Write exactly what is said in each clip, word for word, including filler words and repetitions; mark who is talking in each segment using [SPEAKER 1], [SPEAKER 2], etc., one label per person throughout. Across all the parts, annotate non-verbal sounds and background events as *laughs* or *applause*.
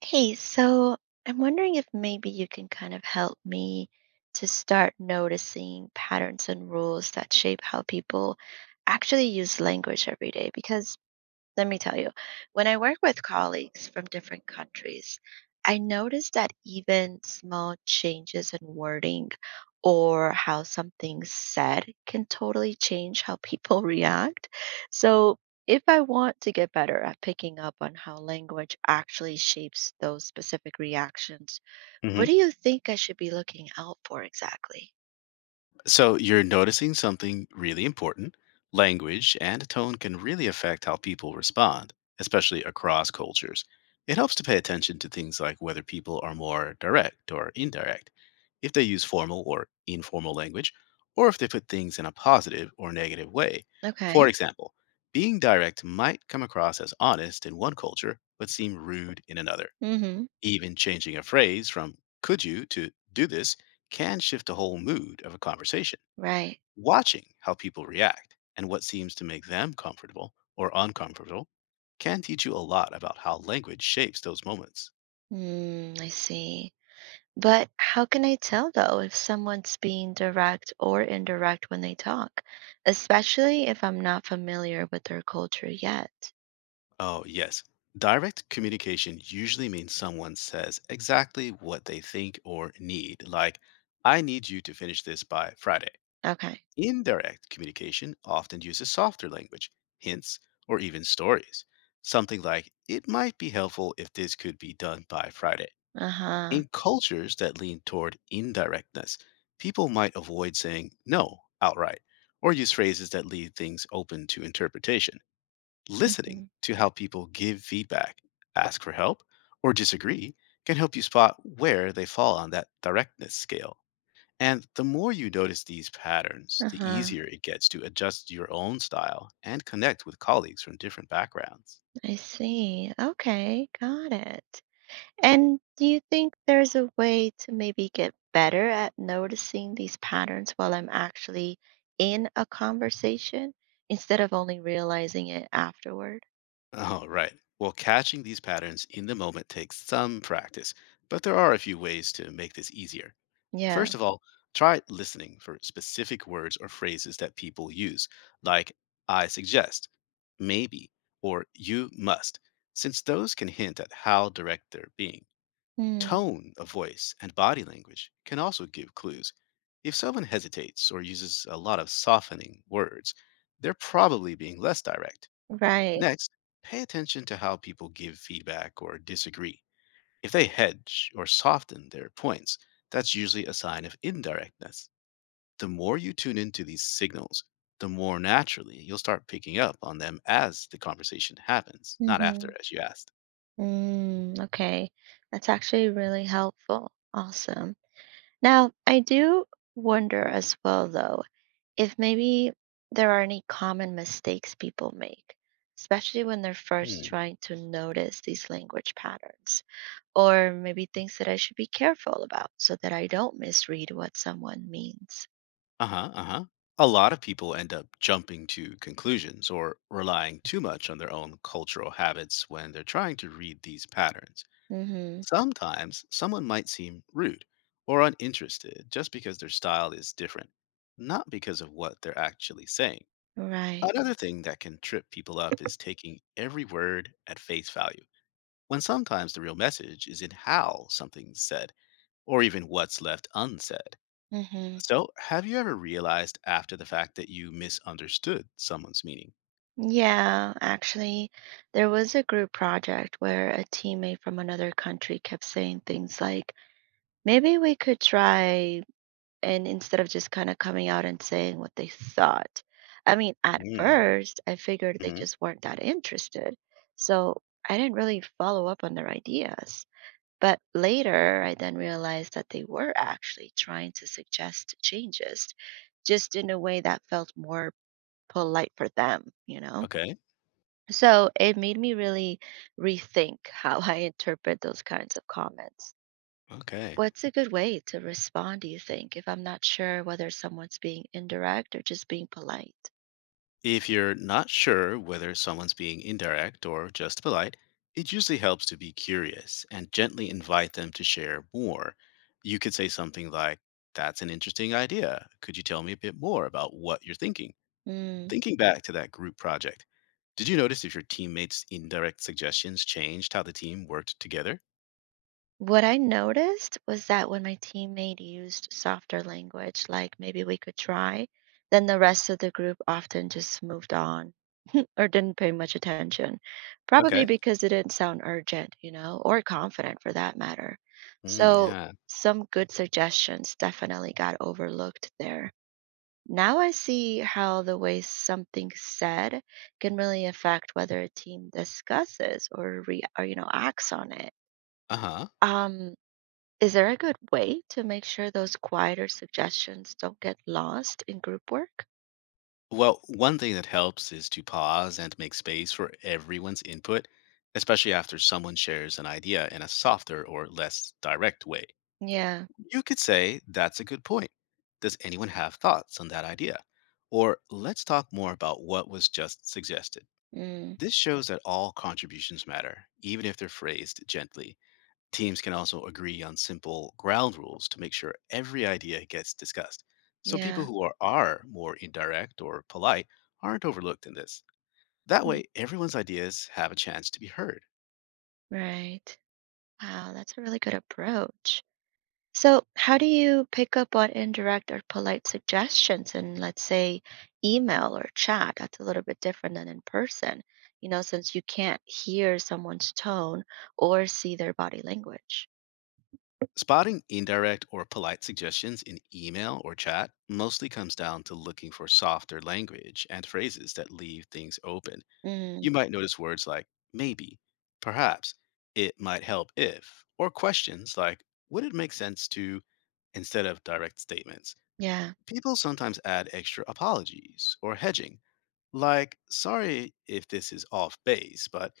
[SPEAKER 1] Hey, so I'm wondering if maybe you can kind of help me to start noticing patterns and rules that shape how people actually use language every day. Because let me tell you, when I work with colleagues from different countries, I notice that even small changes in wording or how something's said can totally change how people *laughs* react. So, if I want to get better at picking up on how language actually shapes those specific reactions, what
[SPEAKER 2] Hmm.
[SPEAKER 1] do you think I should be looking out for exactly?
[SPEAKER 2] So you're noticing something really important. Language and tone can really affect how people respond, especially across cultures. It helps to pay attention to things like whether people are more direct or indirect, if they use formal or informal language, or if they put things in a positive or negative way.
[SPEAKER 1] Okay.
[SPEAKER 2] For example, being direct might come across as honest in one culture, but seem rude in another.
[SPEAKER 1] Mm-hmm.
[SPEAKER 2] Even changing a phrase from could you to do this can shift the whole mood of a conversation.
[SPEAKER 1] Right.
[SPEAKER 2] Watching how people react and what seems to make them comfortable or uncomfortable can teach you a lot about how language shapes those moments.
[SPEAKER 1] Mm, I see. But how can I tell though if someone's being direct or indirect when they talk, especially if I'm not familiar with their culture yet?
[SPEAKER 2] Oh, yes. Direct communication usually means someone says exactly what they think or need, like, I need you to finish this by Friday.
[SPEAKER 1] Okay.
[SPEAKER 2] Indirect communication often uses softer language, hints, or even stories. Something like, it might be helpful if this could be done by Friday.
[SPEAKER 1] Uh huh.
[SPEAKER 2] In cultures that lean toward indirectness, people might avoid saying no outright or use phrases that leave things open to interpretation. Listening
[SPEAKER 1] Hmm.
[SPEAKER 2] to how people give feedback, ask for help, or disagree can help you spot where they fall on that directness scale. And the more you notice these patterns,
[SPEAKER 1] Uh
[SPEAKER 2] the
[SPEAKER 1] huh.
[SPEAKER 2] easier it gets to adjust your own style and connect with colleagues from different backgrounds.
[SPEAKER 1] I see. Okay. Got it. And do you think there's a way to maybe get better at noticing these patterns while I'm actually in a conversation instead of only realizing it afterward?
[SPEAKER 2] Oh, right. Well, catching these patterns in the moment takes some practice, but there are a few ways to make this easier.
[SPEAKER 1] Yeah.
[SPEAKER 2] First of all, try listening for specific words or phrases that people use, like I suggest, maybe, or you must, since those can hint at how direct they're being.
[SPEAKER 1] Mm,
[SPEAKER 2] Tone of voice and body language can also give clues. If someone hesitates or uses a lot of softening words, they're probably being less direct.
[SPEAKER 1] right.
[SPEAKER 2] Next, pay attention to how people give feedback or disagree. If they hedge or soften their points, that's usually a sign of indirectness. The more you tune into these signals, the more naturally you'll start picking up on them as the conversation happens, not
[SPEAKER 1] Hmm.
[SPEAKER 2] after, as you asked.
[SPEAKER 1] Mm, okay. That's actually really helpful. Awesome. Now, I do wonder as well, though, if maybe there are any common mistakes people make, especially when they're first
[SPEAKER 2] Hmm.
[SPEAKER 1] trying to notice these language patterns, or maybe things that I should be careful about so that I don't misread what someone means.
[SPEAKER 2] Uh-huh, uh-huh. A lot of people end up jumping to conclusions or relying too much on their own cultural habits when they're trying to read these patterns.
[SPEAKER 1] Mm-hmm.
[SPEAKER 2] Sometimes someone might seem rude or uninterested just because their style is different, not because of what they're actually saying.
[SPEAKER 1] Right.
[SPEAKER 2] Another thing that can trip people up is taking every word at face value, when sometimes the real message is in how something's said or even what's left unsaid.
[SPEAKER 1] Mm-hmm.
[SPEAKER 2] So, have you ever realized after the fact that you misunderstood someone's meaning?
[SPEAKER 1] Yeah, actually, there was a group project where a teammate from another country kept saying things like, maybe we could try, and instead of just kind of coming out and saying what they thought. I mean, at
[SPEAKER 2] Mm,
[SPEAKER 1] first, I figured they
[SPEAKER 2] mhm.
[SPEAKER 1] just weren't that interested. So I didn't really follow up on their ideas. But later, I then realized that they were actually trying to suggest changes, just in a way that felt more polite for them, you know?
[SPEAKER 2] Okay.
[SPEAKER 1] So it made me really rethink how I interpret those kinds of comments.
[SPEAKER 2] Okay.
[SPEAKER 1] What's a good way to respond, do you think, if I'm not sure whether someone's being indirect or just being polite?
[SPEAKER 2] If you're not sure whether someone's being indirect or just polite, it usually helps to be curious and gently invite them to share more. You could say something like, that's an interesting idea. Could you tell me a bit more about what you're thinking?
[SPEAKER 1] Hmm.
[SPEAKER 2] Thinking back to that group project, did you notice if your teammates' indirect suggestions changed how the team worked together?
[SPEAKER 1] What I noticed was that when my teammate used softer language, like maybe we could try, then the rest of the group often just moved on *laughs* or didn't pay much attention, probably
[SPEAKER 2] Okay.
[SPEAKER 1] because it didn't sound urgent, you know, or confident for that matter.
[SPEAKER 2] Mm,
[SPEAKER 1] So
[SPEAKER 2] yeah.
[SPEAKER 1] some good suggestions definitely got overlooked there. Now I see how the way something said can really affect whether a team discusses or re- or you know acts on it.
[SPEAKER 2] Uh huh.
[SPEAKER 1] Um is there a good way to make sure those quieter suggestions don't get lost in group work?
[SPEAKER 2] Well, one thing that helps is to pause and make space for everyone's input, especially after someone shares an idea in a softer or less direct way.
[SPEAKER 1] Yeah.
[SPEAKER 2] You could say, that's a good point. Does anyone have thoughts on that idea? Or let's talk more about what was just suggested.
[SPEAKER 1] Mm.
[SPEAKER 2] This shows that all contributions matter, even if they're phrased gently. Teams can also agree on simple ground rules to make sure every idea gets discussed. So
[SPEAKER 1] Yeah.
[SPEAKER 2] people who are, are more indirect or polite aren't overlooked in this. That
[SPEAKER 1] Mm.
[SPEAKER 2] way, everyone's ideas have a chance to be heard.
[SPEAKER 1] Right. Wow, that's a really good approach. So, how do you pick up on indirect or polite suggestions in, let's say, email or chat? That's a little bit different than in person, you know, since you can't hear someone's tone or see their body language.
[SPEAKER 2] Spotting indirect or polite suggestions in email or chat mostly comes down to looking for softer language and phrases that leave things open.
[SPEAKER 1] Mm.
[SPEAKER 2] You might notice words like maybe, perhaps, it might help if, or questions like would it make sense to instead of direct statements.
[SPEAKER 1] Yeah.
[SPEAKER 2] People sometimes add extra apologies or hedging, like sorry if this is off base, but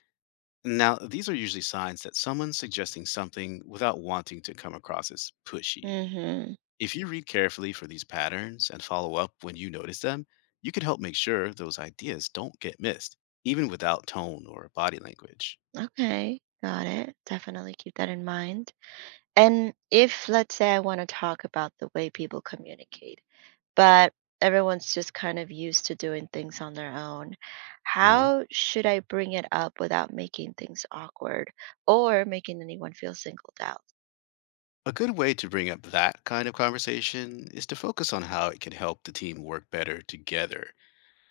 [SPEAKER 2] now these are usually signs that someone's suggesting something without wanting to come across as pushy.
[SPEAKER 1] Mhm.
[SPEAKER 2] If you read carefully for these patterns and follow up when you notice them, you can help make sure those ideas don't get missed, even without tone or body language.
[SPEAKER 1] Okay. Got it. Definitely keep that in mind. And if let's say I want to talk about the way people communicate, but everyone's just kind of used to doing things on their own,
[SPEAKER 2] Mhm.
[SPEAKER 1] how should I bring it up without making things awkward or making anyone feel singled out?
[SPEAKER 2] A good way to bring up that kind of conversation is to focus on how it can help the team work better together.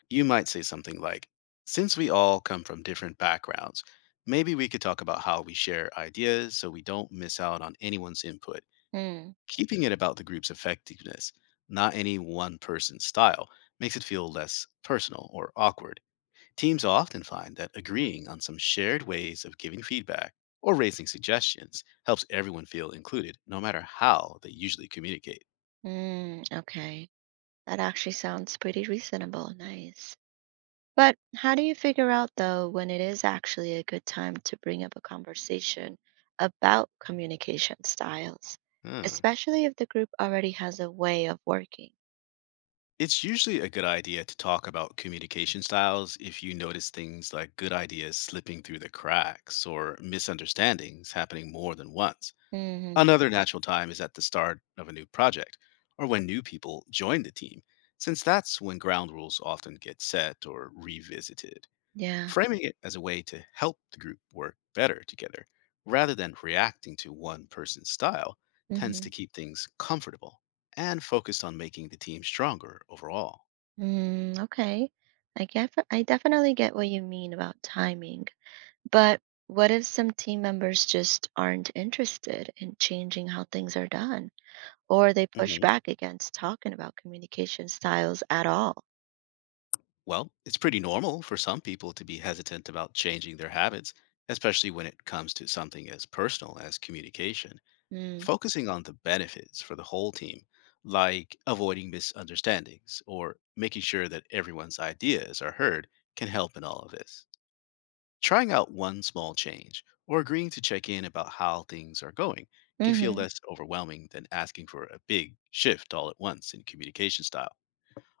[SPEAKER 2] You might say something like, since we all come from different backgrounds, maybe we could talk about how we share ideas so we don't miss out on anyone's input.
[SPEAKER 1] Hmm.
[SPEAKER 2] Keeping it about the group's effectiveness, not any one person's style, makes it feel less personal or awkward. Teams often find that agreeing on some shared ways of giving feedback or raising suggestions helps everyone feel included, no matter how they usually communicate.
[SPEAKER 1] Mm, okay. That actually sounds pretty reasonable. Nice. But how do you figure out, though, when it is actually a good time to bring up a conversation about communication styles,
[SPEAKER 2] Hmm.
[SPEAKER 1] especially if the group already has a way of working?
[SPEAKER 2] It's usually a good idea to talk about communication styles if you notice things like good ideas slipping through the cracks or misunderstandings happening more than once.
[SPEAKER 1] Mm-hmm.
[SPEAKER 2] Another natural time is at the start of a new project or when new people join the team, since that's when ground rules often get set or revisited.
[SPEAKER 1] Yeah.
[SPEAKER 2] Framing it as a way to help the group work better together rather than reacting to one person's style tends
[SPEAKER 1] Mm-hmm.
[SPEAKER 2] to keep things comfortable and focused on making the team stronger overall.
[SPEAKER 1] Mm, okay. I get, I definitely get what you mean about timing. But what if some team members just aren't interested in changing how things are done, or they push
[SPEAKER 2] Mhm.
[SPEAKER 1] back against talking about communication styles at all?
[SPEAKER 2] Well, it's pretty normal for some people to be hesitant about changing their habits, especially when it comes to something as personal as communication.
[SPEAKER 1] Mm,
[SPEAKER 2] Focusing on the benefits for the whole team, like avoiding misunderstandings or making sure that everyone's ideas are heard, can help in all of this. Trying out one small change or agreeing to check in about how things are going can feel
[SPEAKER 1] mm-hmm.
[SPEAKER 2] less overwhelming than asking for a big shift all at once in communication style.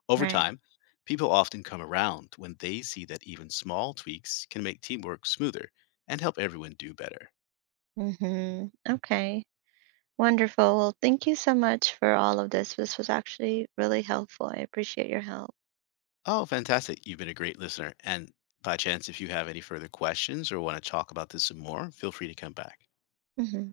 [SPEAKER 2] Over
[SPEAKER 1] Right.
[SPEAKER 2] time, people often come around when they see that even small tweaks can make teamwork smoother and help everyone do better.
[SPEAKER 1] Mm-hmm. Okay. Wonderful. Well, thank you so much for all of this. This was actually really helpful. I appreciate your help.
[SPEAKER 2] Oh, fantastic. You've been a great listener. And by chance, if you have any further questions or want to talk about this some more, feel free to come back.
[SPEAKER 1] Hmm.